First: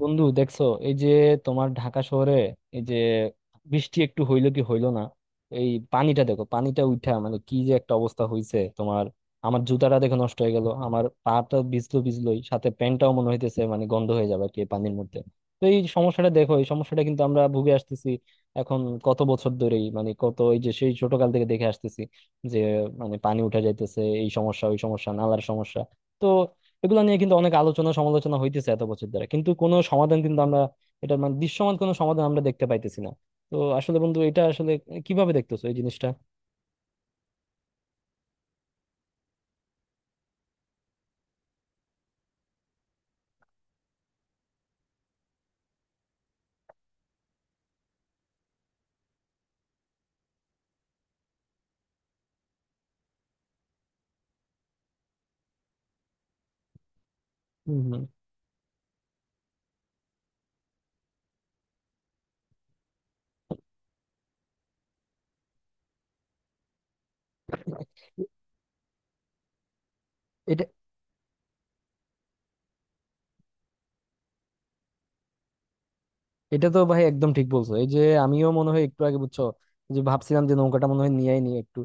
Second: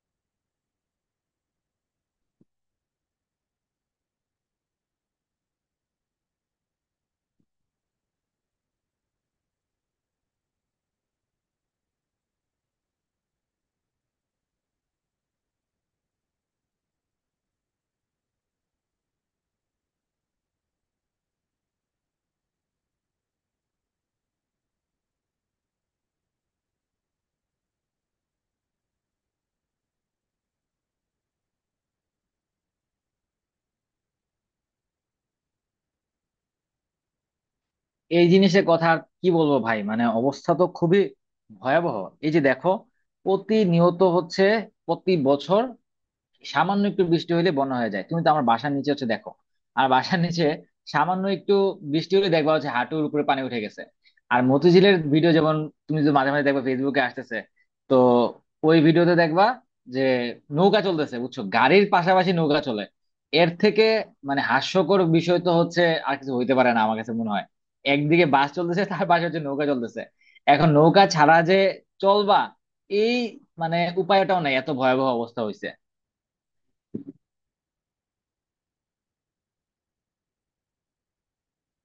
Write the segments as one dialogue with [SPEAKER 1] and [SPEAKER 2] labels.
[SPEAKER 1] বন্ধু, দেখছো এই যে তোমার ঢাকা শহরে এই যে বৃষ্টি একটু হইলো কি হইলো না। এই পানিটা দেখো, পানিটা উঠা মানে কি যে একটা অবস্থা হইছে তোমার। আমার জুতাটা দেখো নষ্ট হয়ে গেল, আমার পাটা ভিজলো, ভিজলোই সাথে প্যান্টটাও মনে হইতেছে মানে গন্ধ হয়ে যাবে আর কি এই পানির মধ্যে। তো এই সমস্যাটা দেখো, এই সমস্যাটা কিন্তু আমরা ভুগে আসতেছি এখন কত বছর ধরেই, মানে কত এই যে সেই ছোটকাল থেকে দেখে আসতেছি যে মানে পানি উঠা যাইতেছে, এই সমস্যা ওই সমস্যা নালার সমস্যা। তো এগুলো নিয়ে কিন্তু অনেক আলোচনা সমালোচনা হইতেছে এত বছর ধরে, কিন্তু কোনো সমাধান কিন্তু আমরা, এটার মানে দৃশ্যমান কোনো সমাধান আমরা দেখতে পাইতেছি না। তো আসলে বন্ধু এটা আসলে কিভাবে দেখতেছো এই জিনিসটা?
[SPEAKER 2] এই জিনিসের কথা আর কি বলবো ভাই, মানে অবস্থা তো খুবই ভয়াবহ। এই যে দেখো, প্রতিনিয়ত হচ্ছে, প্রতি বছর সামান্য একটু বৃষ্টি হলে বন্যা হয়ে যায়। তুমি তো আমার বাসার নিচে হচ্ছে দেখো, আর বাসার নিচে সামান্য একটু বৃষ্টি হলে দেখবা হচ্ছে হাঁটুর উপরে পানি উঠে গেছে। আর মতিঝিলের ভিডিও যেমন, তুমি যদি মাঝে মাঝে দেখবা ফেসবুকে আসতেছে,
[SPEAKER 1] হম
[SPEAKER 2] তো
[SPEAKER 1] হম।
[SPEAKER 2] ওই ভিডিওতে দেখবা যে নৌকা চলতেছে, বুঝছো, গাড়ির পাশাপাশি নৌকা চলে। এর থেকে মানে হাস্যকর বিষয় তো হচ্ছে আর কিছু হইতে পারে না আমার কাছে মনে হয়। একদিকে বাস চলতেছে তার পাশে হচ্ছে নৌকা চলতেছে।
[SPEAKER 1] এটা
[SPEAKER 2] এখন নৌকা ছাড়া যে চলবা, এই মানে উপায়টাও নাই, এত ভয়াবহ অবস্থা হয়েছে।
[SPEAKER 1] এটা তো ভাই একদম ঠিক বলছো। এই যে আমিও মনে হয় একটু আগে বুঝছো যে ভাবছিলাম যে নৌকাটা মনে হয় নিয়েই নিয়ে একটু,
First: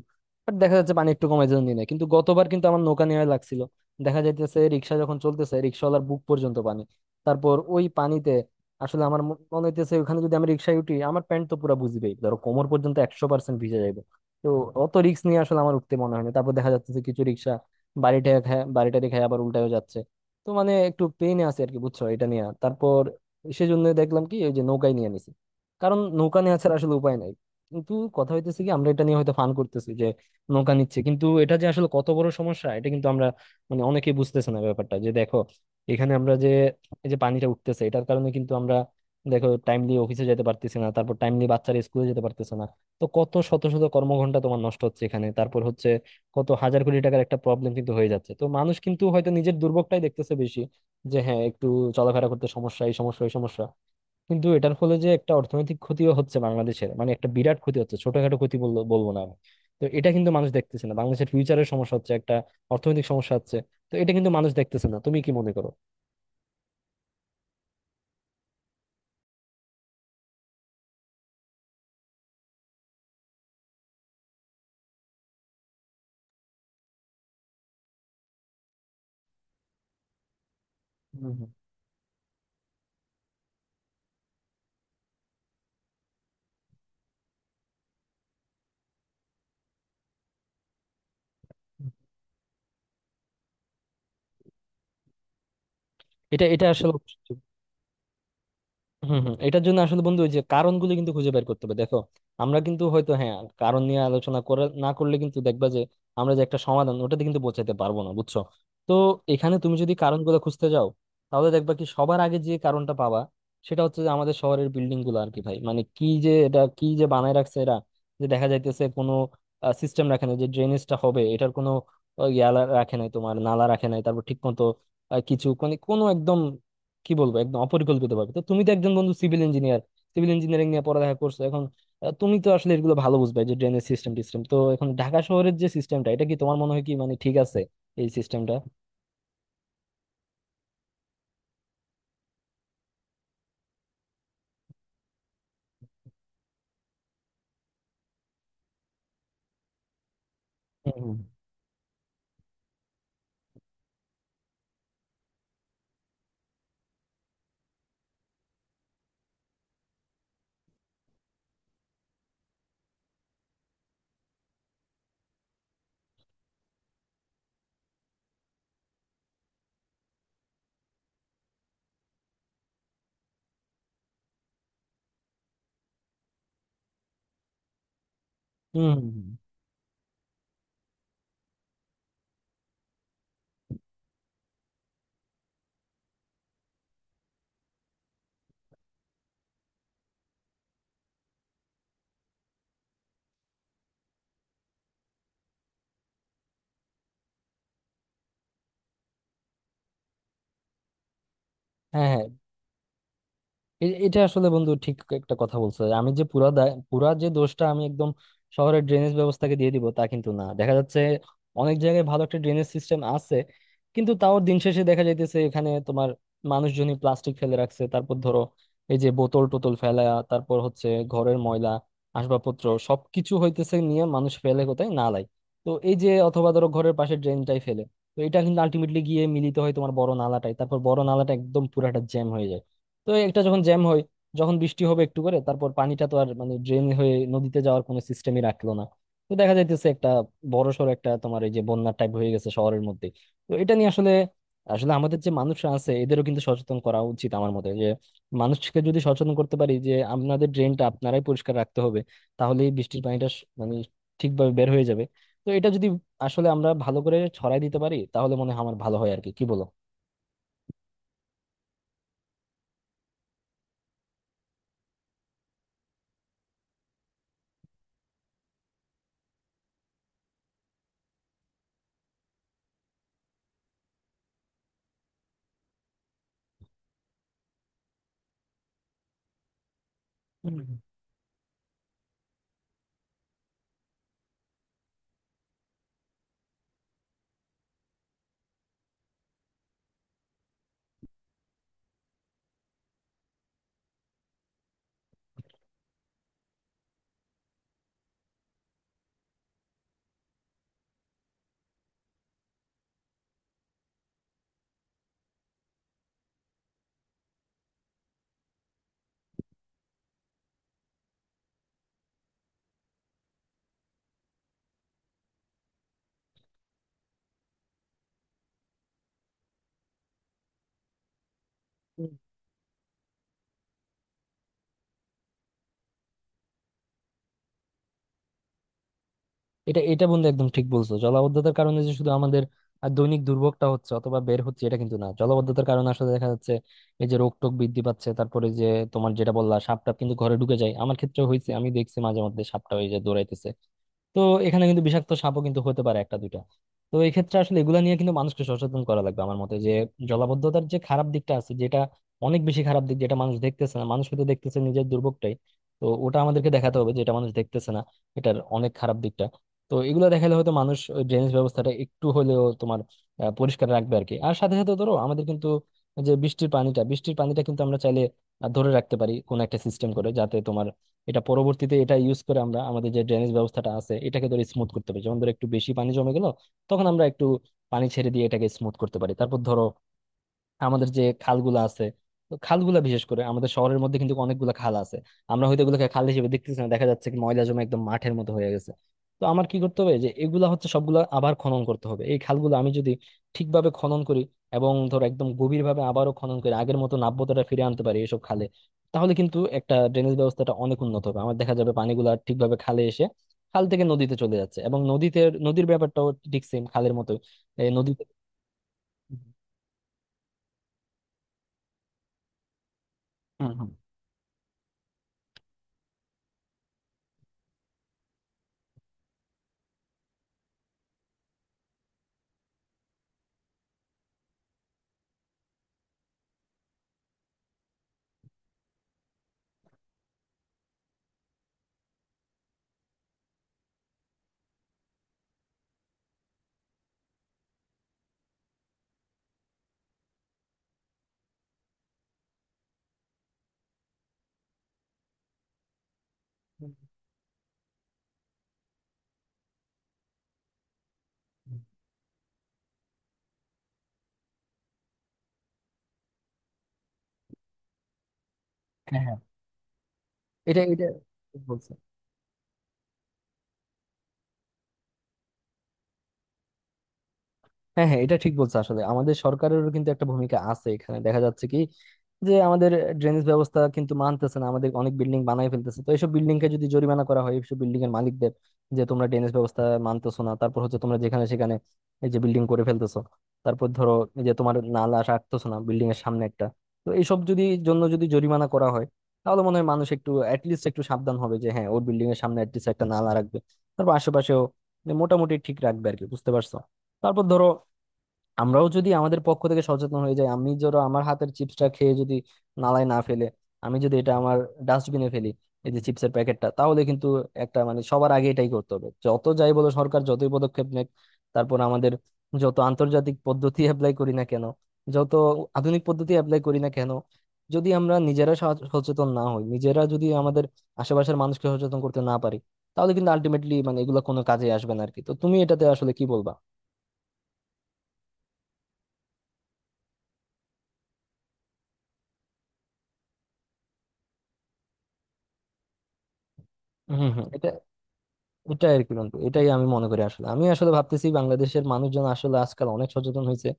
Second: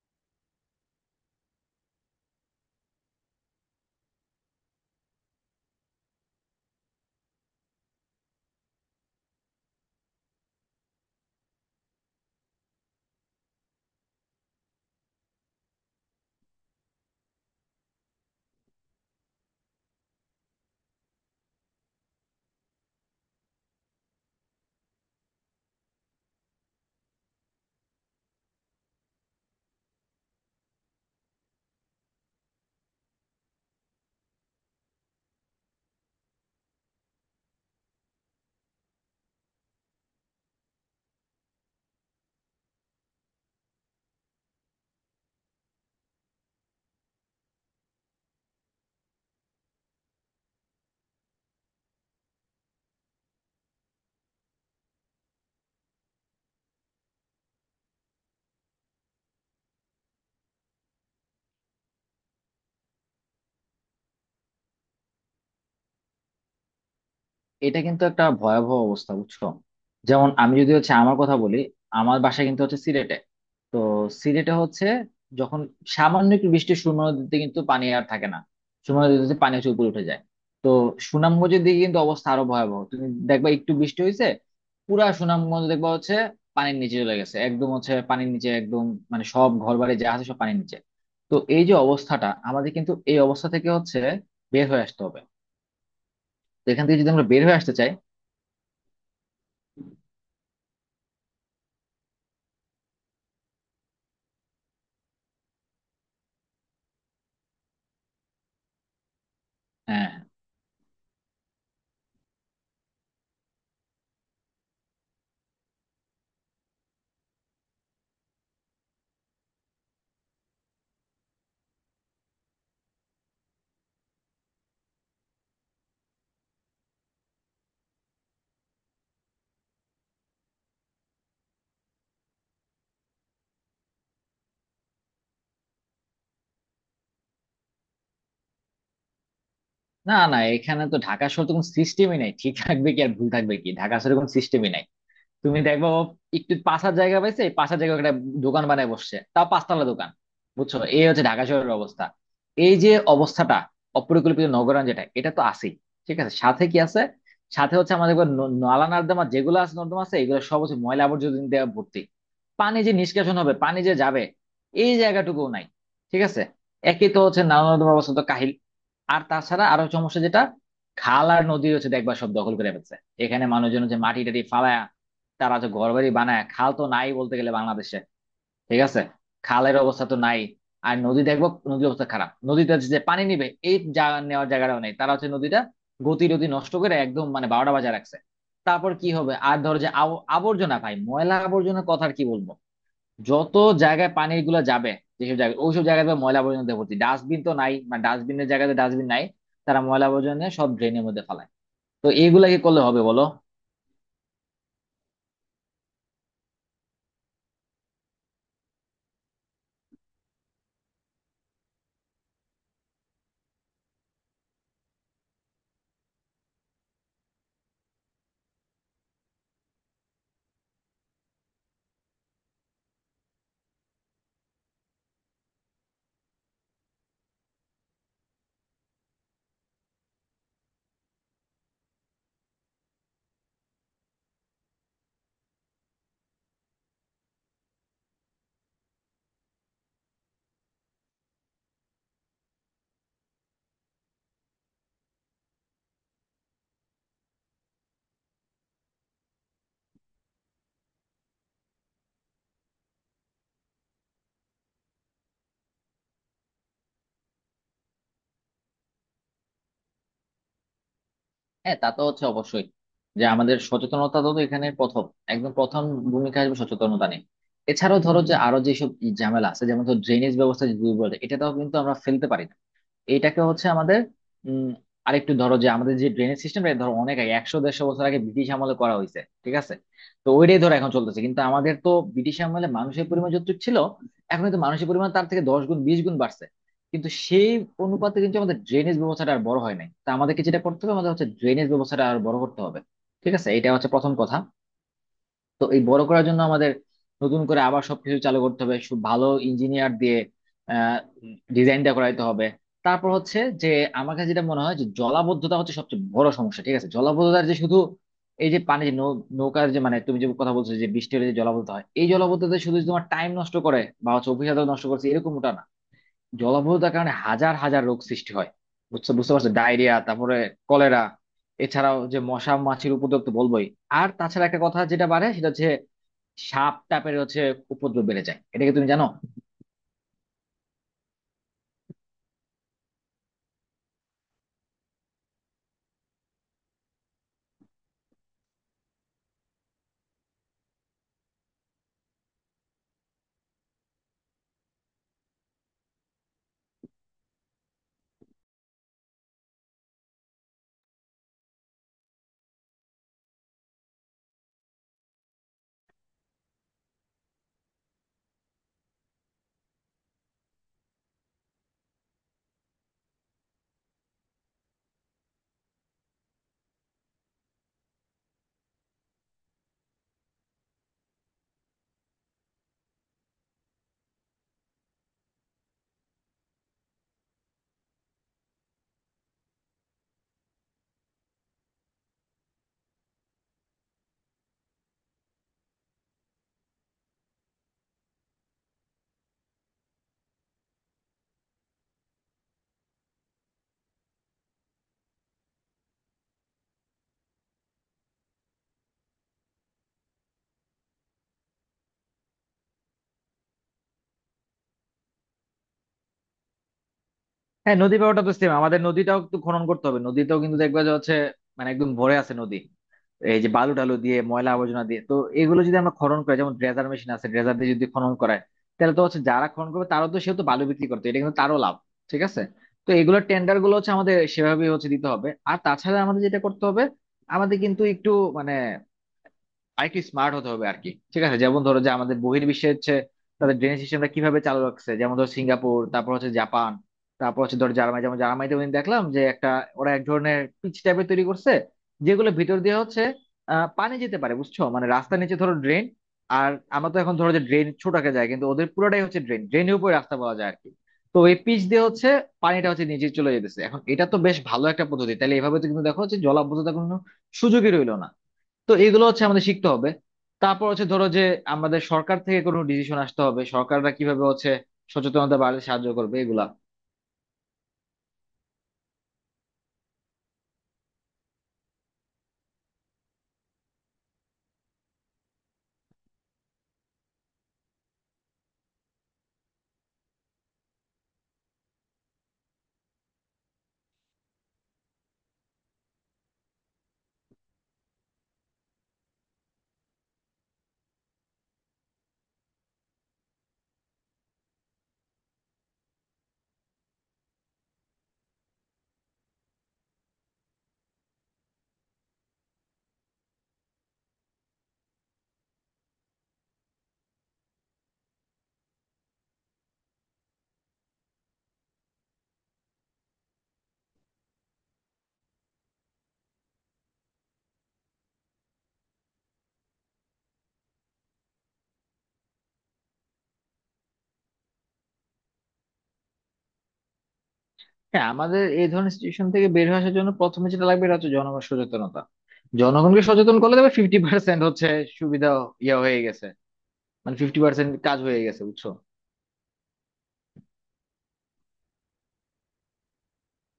[SPEAKER 1] বাট দেখা যাচ্ছে পানি একটু কমে যেন নিয়ে নেয়। কিন্তু গতবার কিন্তু আমার নৌকা নেওয়া লাগছিল। দেখা যাইতেছে রিক্সা যখন চলতেছে রিক্সাওয়ালার বুক পর্যন্ত পানি। তারপর ওই পানিতে আসলে আমার মনে হইতেছে ওখানে যদি আমি রিক্সায় উঠি আমার প্যান্ট তো পুরো বুঝবেই, ধরো কোমর পর্যন্ত 100% ভিজে যাবে। তো অত রিক্স নিয়ে আসলে আমার উঠতে মনে হয় না। তারপর দেখা যাচ্ছে যে কিছু রিক্সা বাড়িটারি খায় আবার উল্টায়ও যাচ্ছে। তো মানে একটু পেইনে আছে আর কি বুঝছো এটা নিয়ে। তারপর সেজন্য দেখলাম কি ওই যে নৌকায় নিয়ে নিছি, কারণ নৌকা নেওয়া ছাড়া আসলে উপায় নাই। কিন্তু কথা হইতেছে কি আমরা এটা নিয়ে হয়তো ফান করতেছি যে নৌকা নিচ্ছে, কিন্তু এটা যে আসলে কত বড় সমস্যা এটা কিন্তু আমরা মানে অনেকেই বুঝতেছে না ব্যাপারটা। যে দেখো এখানে আমরা যে এই যে পানিটা উঠতেছে এটার কারণে কিন্তু আমরা দেখো টাইমলি অফিসে যেতে পারতেছি না, তারপর টাইমলি বাচ্চারা স্কুলে যেতে পারতেছে না। তো কত শত শত কর্মঘন্টা তোমার নষ্ট হচ্ছে এখানে, তারপর হচ্ছে কত হাজার কোটি টাকার একটা প্রবলেম কিন্তু হয়ে যাচ্ছে। তো মানুষ কিন্তু হয়তো নিজের দুর্ভোগটাই দেখতেছে বেশি, যে হ্যাঁ একটু চলাফেরা করতে সমস্যা, এই সমস্যা এই সমস্যা। কিন্তু এটার ফলে যে একটা অর্থনৈতিক ক্ষতিও হচ্ছে বাংলাদেশের, মানে একটা বিরাট ক্ষতি হচ্ছে, ছোটখাটো ক্ষতি বললো বলবো না আমি। তো এটা কিন্তু মানুষ দেখতেছে না, বাংলাদেশের ফিউচারের সমস্যা হচ্ছে একটা অর্থনৈতিক সমস্যা হচ্ছে। তো এটা কিন্তু মানুষ দেখতেছে না, তুমি কি মনে করো?
[SPEAKER 2] এটা কিন্তু একটা ভয়াবহ অবস্থা বুঝছো। যেমন আমি যদি হচ্ছে আমার কথা বলি, আমার বাসা কিন্তু হচ্ছে সিলেটে। তো সিলেটে হচ্ছে যখন সামান্য একটু বৃষ্টি, সুরমা নদীতে কিন্তু পানি আর থাকে না, সুরমা নদীতে পানি হচ্ছে উপরে উঠে যায়। তো
[SPEAKER 1] হুম হুম।
[SPEAKER 2] সুনামগঞ্জের দিকে কিন্তু অবস্থা আরো ভয়াবহ, তুমি দেখবা একটু বৃষ্টি হয়েছে, পুরা সুনামগঞ্জ দেখবা হচ্ছে পানির নিচে চলে গেছে, একদম হচ্ছে পানির নিচে একদম, মানে সব ঘর বাড়ি যা আছে সব পানির নিচে। তো এই যে
[SPEAKER 1] হুম।
[SPEAKER 2] অবস্থাটা আমাদের, কিন্তু এই অবস্থা থেকে হচ্ছে বের হয়ে আসতে হবে।
[SPEAKER 1] এটা এটা
[SPEAKER 2] তো এখান
[SPEAKER 1] আসলে।
[SPEAKER 2] থেকে যদি আমরা বের হয়ে আসতে চাই,
[SPEAKER 1] হম হম। এটার জন্য আসলে বন্ধু ওই যে কারণগুলো কিন্তু খুঁজে বের করতে হবে। দেখো আমরা কিন্তু হয়তো হ্যাঁ কারণ নিয়ে আলোচনা করে না করলে কিন্তু দেখবা যে আমরা যে একটা সমাধান ওটাতে কিন্তু পৌঁছাতে পারবো না, বুঝছো। তো এখানে তুমি যদি
[SPEAKER 2] হ্যাঁ,
[SPEAKER 1] কারণগুলো খুঁজতে যাও, তাহলে দেখবা কি সবার আগে যে কারণটা পাবা সেটা হচ্ছে যে আমাদের শহরের বিল্ডিং গুলো আর কি ভাই। মানে কি যে এটা কি যে বানায় রাখছে এরা, যে দেখা যাইতেছে কোনো সিস্টেম রাখে না যে ড্রেনেজটা হবে এটার কোনো, রাখে নাই তোমার, নালা রাখে নাই, তারপর ঠিক মতো কিছু, মানে কোনো একদম কি বলবো একদম অপরিকল্পিত ভাবে। তো তুমি তো একজন বন্ধু সিভিল ইঞ্জিনিয়ার, সিভিল ইঞ্জিনিয়ারিং নিয়ে পড়ালেখা করছো এখন, তুমি তো আসলে এগুলো ভালো বুঝবে। এই যে ড্রেনেজ সিস্টেম টিস্টেম, তো এখন ঢাকা শহরের যে সিস্টেমটা এটা কি তোমার মনে হয় কি মানে ঠিক আছে এই সিস্টেমটা?
[SPEAKER 2] না না, এখানে তো ঢাকা শহর তো কোনো সিস্টেমই নাই, ঠিক থাকবে কি আর ভুল থাকবে কি, ঢাকা শহরে কোনো সিস্টেমই নাই। তুমি দেখবো ও একটু পাশার জায়গা পাইছে, এই পাশার জায়গায় একটা দোকান বানায় বসছে, তাও পাঁচতলা দোকান। বুঝছো,
[SPEAKER 1] হুম
[SPEAKER 2] এই
[SPEAKER 1] হুম।
[SPEAKER 2] হচ্ছে ঢাকা শহরের অবস্থা। এই যে অবস্থাটা, অপরিকল্পিত নগরায়ণ যেটা, এটা তো আছেই। ঠিক আছে, সাথে কি আছে? সাথে হচ্ছে আমাদের এবার নালা নর্দমা যেগুলো আছে, নর্দমা আছে, এগুলো সব হচ্ছে ময়লা আবর্জনা দিয়ে ভর্তি। পানি যে নিষ্কাশন হবে, পানি যে যাবে, এই জায়গাটুকুও নাই। ঠিক আছে, একই তো হচ্ছে নালা নর্দমা, অবস্থা তো কাহিল। আর তাছাড়া আরো সমস্যা যেটা, খাল আর নদী হচ্ছে দেখবা সব দখল করে ফেলছে। এখানে মানুষজন হচ্ছে মাটি টাটি ফালায়, তারা যে ঘরবাড়ি বানায়, খাল তো নাই বলতে গেলে বাংলাদেশে। ঠিক
[SPEAKER 1] হুম
[SPEAKER 2] আছে,
[SPEAKER 1] হুম, হুম।
[SPEAKER 2] খালের অবস্থা তো নাই। আর নদী দেখবো, নদীর অবস্থা খারাপ, নদীতে যে পানি নিবে এই জায়গা নেওয়ার জায়গাটাও নেই, তারা হচ্ছে নদীটা গতি রতি নষ্ট করে একদম মানে বারোটা বাজায় রাখছে। তারপর কি হবে আর, ধরো যে আবর্জনা ভাই, ময়লা আবর্জনার কথার কি বলবো। যত জায়গায় পানির গুলা যাবে, যেসব জায়গায়, ওইসব জায়গায় তো ময়লা আবর্জনা দিয়ে ভর্তি, ডাস্টবিন তো নাই, মানে ডাস্টবিনের জায়গাতে ডাস্টবিন নাই। তারা ময়লা আবর্জনা নিয়ে সব ড্রেনের মধ্যে ফেলায়। তো
[SPEAKER 1] হ্যাঁ হ্যাঁ।
[SPEAKER 2] এইগুলা কি করলে হবে বলো?
[SPEAKER 1] এটা আসলে বন্ধু ঠিক একটা কথা বলছো। আমি যে পুরা দায়, পুরা যে দোষটা আমি একদম শহরের ড্রেনেজ ব্যবস্থাকে দিয়ে দিব তা কিন্তু না। দেখা যাচ্ছে অনেক জায়গায় ভালো একটা ড্রেনেজ সিস্টেম আছে, কিন্তু তাও দিন শেষে দেখা যাইতেছে এখানে তোমার মানুষজনই প্লাস্টিক ফেলে রাখছে, তারপর ধরো এই যে বোতল টোতল ফেলা, তারপর হচ্ছে ঘরের ময়লা আসবাবপত্র সবকিছু হইতেছে নিয়ে মানুষ ফেলে কোথায়, নালায়। তো এই যে, অথবা ধরো ঘরের পাশে ড্রেনটাই ফেলে। তো এটা কিন্তু আলটিমেটলি গিয়ে মিলিত হয় তোমার বড় নালাটায়, তারপর বড় নালাটা একদম পুরাটা জ্যাম হয়ে যায়। তো একটা যখন জ্যাম হয়, যখন বৃষ্টি হবে একটু করে, তারপর পানিটা তো আর মানে ড্রেন হয়ে নদীতে যাওয়ার কোনো সিস্টেমই রাখলো না। তো দেখা যাইতেছে একটা বড়সড় একটা তোমার এই যে বন্যার টাইপ হয়ে গেছে শহরের মধ্যে। তো এটা নিয়ে আসলে, আসলে আমাদের যে মানুষরা আছে এদেরও কিন্তু সচেতন করা উচিত আমার মতে। যে মানুষকে যদি সচেতন করতে পারি যে আপনাদের ড্রেনটা আপনারাই পরিষ্কার রাখতে হবে, তাহলে এই বৃষ্টির পানিটা মানে ঠিকভাবে বের হয়ে যাবে। তো এটা যদি আসলে আমরা ভালো করে ছড়াই দিতে পারি তাহলে মনে হয় আমার ভালো হয় আর কি, কি বলো?
[SPEAKER 2] হ্যাঁ তা তো হচ্ছে অবশ্যই, যে আমাদের সচেতনতা তো এখানে প্রথম, একদম প্রথম ভূমিকা আসবে সচেতনতা নিয়ে। এছাড়াও ধরো যে আরো যেসব ই ঝামেলা আছে, যেমন ধরো ড্রেনেজ ব্যবস্থা, যদি বলে এটা তো কিন্তু আমরা ফেলতে পারি না। এটাকে হচ্ছে আমাদের উম আরেকটু ধরো, যে আমাদের যে ড্রেনেজ সিস্টেমটা, ধরো অনেক আগে, 100 150 বছর আগে ব্রিটিশ আমলে করা হয়েছে, ঠিক আছে। তো ওইটাই ধরো এখন চলতেছে, কিন্তু আমাদের তো ব্রিটিশ আমলে মানুষের পরিমাণ যতটুকু ছিল, এখন কিন্তু মানুষের পরিমাণ তার থেকে 10 গুণ 20 গুণ বাড়ছে। কিন্তু সেই অনুপাতে কিন্তু আমাদের ড্রেনেজ ব্যবস্থাটা আর বড় হয় নাই, তা আমাদেরকে যেটা করতে হবে, আমাদের হচ্ছে ড্রেনেজ ব্যবস্থাটা আর বড় করতে হবে। ঠিক আছে, এটা হচ্ছে প্রথম কথা। তো এই বড় করার জন্য আমাদের নতুন করে আবার সবকিছু চালু করতে হবে, খুব ভালো ইঞ্জিনিয়ার দিয়ে আহ ডিজাইনটা করাইতে হবে। তারপর হচ্ছে যে, আমার কাছে যেটা মনে হয় যে জলাবদ্ধতা হচ্ছে সবচেয়ে বড় সমস্যা। ঠিক আছে, জলাবদ্ধতার যে শুধু এই যে পানি যে নৌ নৌকার যে মানে, তুমি যে কথা বলছো যে বৃষ্টি হলে যে জলাবদ্ধতা হয়, এই জলাবদ্ধতা শুধু যে তোমার টাইম নষ্ট করে বা হচ্ছে অফিস আদালত নষ্ট করছে এরকমটা না। জলাবদ্ধতার কারণে হাজার হাজার রোগ সৃষ্টি হয়, বুঝছো, বুঝতে পারছো, ডায়রিয়া, তারপরে কলেরা। এছাড়াও
[SPEAKER 1] হুম।
[SPEAKER 2] যে মশা মাছির উপদ্রব তো বলবোই। আর তাছাড়া একটা কথা যেটা বাড়ে, সেটা হচ্ছে সাপ টাপের হচ্ছে উপদ্রব বেড়ে যায়, এটা কি তুমি জানো?
[SPEAKER 1] এটা এটা বন্ধু একদম ঠিক বলছো। জলাবদ্ধতার কারণে যে শুধু আমাদের দৈনিক দুর্ভোগটা হচ্ছে অথবা বের হচ্ছে এটা কিন্তু না, জলাবদ্ধতার কারণে আসলে দেখা যাচ্ছে এই যে রোগ টোগ বৃদ্ধি পাচ্ছে, তারপরে যে তোমার যেটা বললা সাপ টাপ কিন্তু ঘরে ঢুকে যায়। আমার ক্ষেত্রে হয়েছে, আমি দেখছি মাঝে মধ্যে সাপটা ওই যে দৌড়াইতেছে। তো এখানে কিন্তু বিষাক্ত সাপও কিন্তু হতে পারে একটা দুইটা। তো এই ক্ষেত্রে আসলে এগুলা নিয়ে কিন্তু মানুষকে সচেতন করা লাগবে আমার মতে, যে জলাবদ্ধতার যে খারাপ দিকটা আছে, যেটা অনেক বেশি খারাপ দিক, যেটা মানুষ দেখতেছে না। মানুষ হয়তো দেখতেছে নিজের দুর্ভোগটাই। তো ওটা আমাদেরকে দেখাতে হবে যেটা মানুষ দেখতেছে না, এটার অনেক খারাপ দিকটা। তো এগুলো দেখালে হয়তো মানুষ ড্রেনেজ ব্যবস্থাটা একটু হলেও তোমার পরিষ্কার রাখবে আর কি। আর সাথে সাথে ধরো, আমাদের কিন্তু যে বৃষ্টির পানিটা, বৃষ্টির পানিটা কিন্তু আমরা চাইলে ধরে রাখতে পারি কোন একটা সিস্টেম করে, যাতে তোমার এটা পরবর্তীতে এটা ইউজ করে আমরা আমাদের যে ড্রেনেজ ব্যবস্থাটা আছে এটাকে ধরে স্মুথ করতে পারি। যেমন ধরো একটু বেশি পানি জমে গেল, তখন আমরা একটু পানি ছেড়ে দিয়ে এটাকে স্মুথ করতে পারি। তারপর ধরো আমাদের যে খালগুলো আছে, তো খালগুলা বিশেষ করে আমাদের শহরের মধ্যে কিন্তু অনেকগুলো খাল আছে। আমরা হয়তো এগুলোকে খাল হিসেবে দেখতেছি না, দেখা যাচ্ছে কি ময়লা জমে একদম মাঠের মতো হয়ে গেছে। তো আমার কি করতে হবে যে এগুলা হচ্ছে সবগুলা আবার খনন করতে হবে এই খালগুলো। আমি যদি ঠিকভাবে খনন করি এবং ধর একদম গভীর ভাবে আবারও খনন করে আগের মতো নাব্যতাটা ফিরে আনতে পারি এসব খালে, তাহলে কিন্তু একটা ড্রেনেজ ব্যবস্থাটা অনেক উন্নত হবে। আমার দেখা যাবে পানিগুলা ঠিকভাবে খালে এসে খাল থেকে নদীতে চলে যাচ্ছে। এবং নদীতে, নদীর ব্যাপারটাও ঠিক সেম খালের মতো।
[SPEAKER 2] হ্যাঁ, নদী
[SPEAKER 1] নদীতে।
[SPEAKER 2] ব্যাপারটা তো সেম, আমাদের নদীটাও একটু খনন করতে হবে। নদীতেও কিন্তু দেখবে যে হচ্ছে মানে একদম ভরে আছে নদী, এই যে
[SPEAKER 1] হুম,
[SPEAKER 2] বালু টালু দিয়ে ময়লা আবর্জনা দিয়ে। তো এগুলো যদি আমরা খনন করি, যেমন ড্রেজার মেশিন আছে, ড্রেজার দিয়ে যদি খনন করায়, তাহলে তো হচ্ছে যারা খনন করবে তারও তো সেহেতু বালু বিক্রি করতে, এটা কিন্তু তারও লাভ। ঠিক আছে, তো এগুলো টেন্ডার গুলো হচ্ছে আমাদের সেভাবেই হচ্ছে দিতে হবে। আর তাছাড়া আমাদের যেটা করতে হবে, আমাদের কিন্তু একটু মানে আরেকটু স্মার্ট হতে হবে আর কি। ঠিক আছে, যেমন ধরো যে আমাদের বহির্বিশ্বে হচ্ছে তাদের ড্রেনেজ সিস্টেমটা কিভাবে চালু রাখছে, যেমন ধরো সিঙ্গাপুর, তারপর হচ্ছে জাপান, তারপর হচ্ছে ধরো জার্মানি। যেমন জার্মানিতে ওদিন দেখলাম যে একটা, ওরা এক ধরনের পিচ টাইপের তৈরি করছে, যেগুলো ভিতর দিয়ে হচ্ছে পানি যেতে পারে, বুঝছো, মানে রাস্তার নিচে ধরো ড্রেন। আর আমরা তো এখন ধরো যে ড্রেন ছোট আকারে যায়, কিন্তু ওদের পুরোটাই হচ্ছে ড্রেন, ড্রেনের উপরে রাস্তা বলা যায় আর কি। তো এই পিচ দিয়ে হচ্ছে পানিটা হচ্ছে নিচে চলে যেতেছে। এখন এটা তো বেশ ভালো একটা পদ্ধতি, তাহলে এভাবে তো কিন্তু দেখো যে জলাবদ্ধতার কোনো সুযোগই রইলো না। তো এগুলো
[SPEAKER 1] হুম।
[SPEAKER 2] হচ্ছে আমাদের শিখতে হবে।
[SPEAKER 1] এটা
[SPEAKER 2] তারপর
[SPEAKER 1] এটা
[SPEAKER 2] হচ্ছে ধরো যে,
[SPEAKER 1] বলছি।
[SPEAKER 2] আমাদের সরকার থেকে কোনো ডিসিশন আসতে হবে, সরকাররা কিভাবে হচ্ছে সচেতনতা বাড়াতে সাহায্য করবে এগুলা।
[SPEAKER 1] হ্যাঁ হ্যাঁ, এটা ঠিক বলছো। আসলে আমাদের সরকারেরও কিন্তু একটা ভূমিকা আছে এখানে। দেখা যাচ্ছে কি যে আমাদের ড্রেনেজ ব্যবস্থা কিন্তু মানতেছে না, আমাদের অনেক বিল্ডিং বানাই ফেলতেছে। তো এইসব বিল্ডিং কে যদি জরিমানা করা হয়, এইসব বিল্ডিং এর মালিকদের, যে তোমরা ড্রেনেজ ব্যবস্থা মানতেছো না, তারপর হচ্ছে তোমরা যেখানে সেখানে এই যে বিল্ডিং করে ফেলতেছো, তারপর ধরো এই যে তোমার নালা রাখতেছো না বিল্ডিং এর সামনে একটা। তো এইসব যদি জন্য যদি জরিমানা করা হয়, তাহলে মনে হয় মানুষ একটু অ্যাটলিস্ট একটু সাবধান হবে, যে হ্যাঁ ওর বিল্ডিং এর সামনে অ্যাটলিস্ট একটা নালা রাখবে, তারপর আশেপাশেও মোটামুটি ঠিক রাখবে আর কি, বুঝতে পারছো? তারপর ধরো, আমরাও যদি আমাদের পক্ষ থেকে সচেতন হয়ে যাই, আমি ধরো আমার হাতের চিপসটা খেয়ে যদি নালায় না ফেলে আমি যদি এটা আমার ডাস্টবিনে ফেলি এই যে চিপসের প্যাকেটটা, তাহলে কিন্তু একটা, মানে সবার আগে এটাই করতে হবে। যত যাই বলো সরকার যতই পদক্ষেপ নেক, তারপর আমাদের যত আন্তর্জাতিক পদ্ধতি অ্যাপ্লাই করি না কেন, যত আধুনিক পদ্ধতি অ্যাপ্লাই করি না কেন, যদি আমরা নিজেরা সচেতন না হই, নিজেরা যদি আমাদের আশেপাশের মানুষকে সচেতন করতে না পারি, তাহলে কিন্তু আলটিমেটলি মানে এগুলো কোনো কাজে আসবে না আর কি। তো তুমি এটাতে আসলে কি বলবা?
[SPEAKER 2] হ্যাঁ, আমাদের এই ধরনের সিচুয়েশন থেকে বের হয়ে আসার জন্য প্রথমে যেটা লাগবে, এটা হচ্ছে জনগণ সচেতনতা। জনগণকে সচেতন করলে তবে 50% হচ্ছে সুবিধা হয়ে গেছে,
[SPEAKER 1] হম
[SPEAKER 2] মানে
[SPEAKER 1] হম।
[SPEAKER 2] 50% কাজ হয়ে গেছে
[SPEAKER 1] এটা
[SPEAKER 2] বুঝছো।
[SPEAKER 1] আর কি বন্ধু, এটাই আমি মনে করি। আসলে আমি আসলে ভাবতেছি বাংলাদেশের মানুষজন আসলে আজকাল অনেক সচেতন হয়েছে,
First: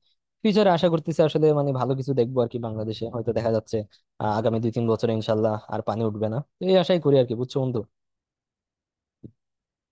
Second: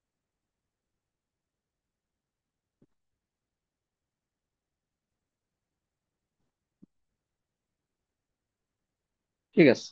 [SPEAKER 1] ফিউচারে আশা করতেছি আসলে মানে ভালো কিছু দেখবো আর কি বাংলাদেশে, হয়তো দেখা যাচ্ছে আগামী 2-3 বছরে ইনশাল্লাহ আর পানি উঠবে না। তো এই আশাই করি আর কি, বুঝছো বন্ধু।
[SPEAKER 2] ঠিক আছে।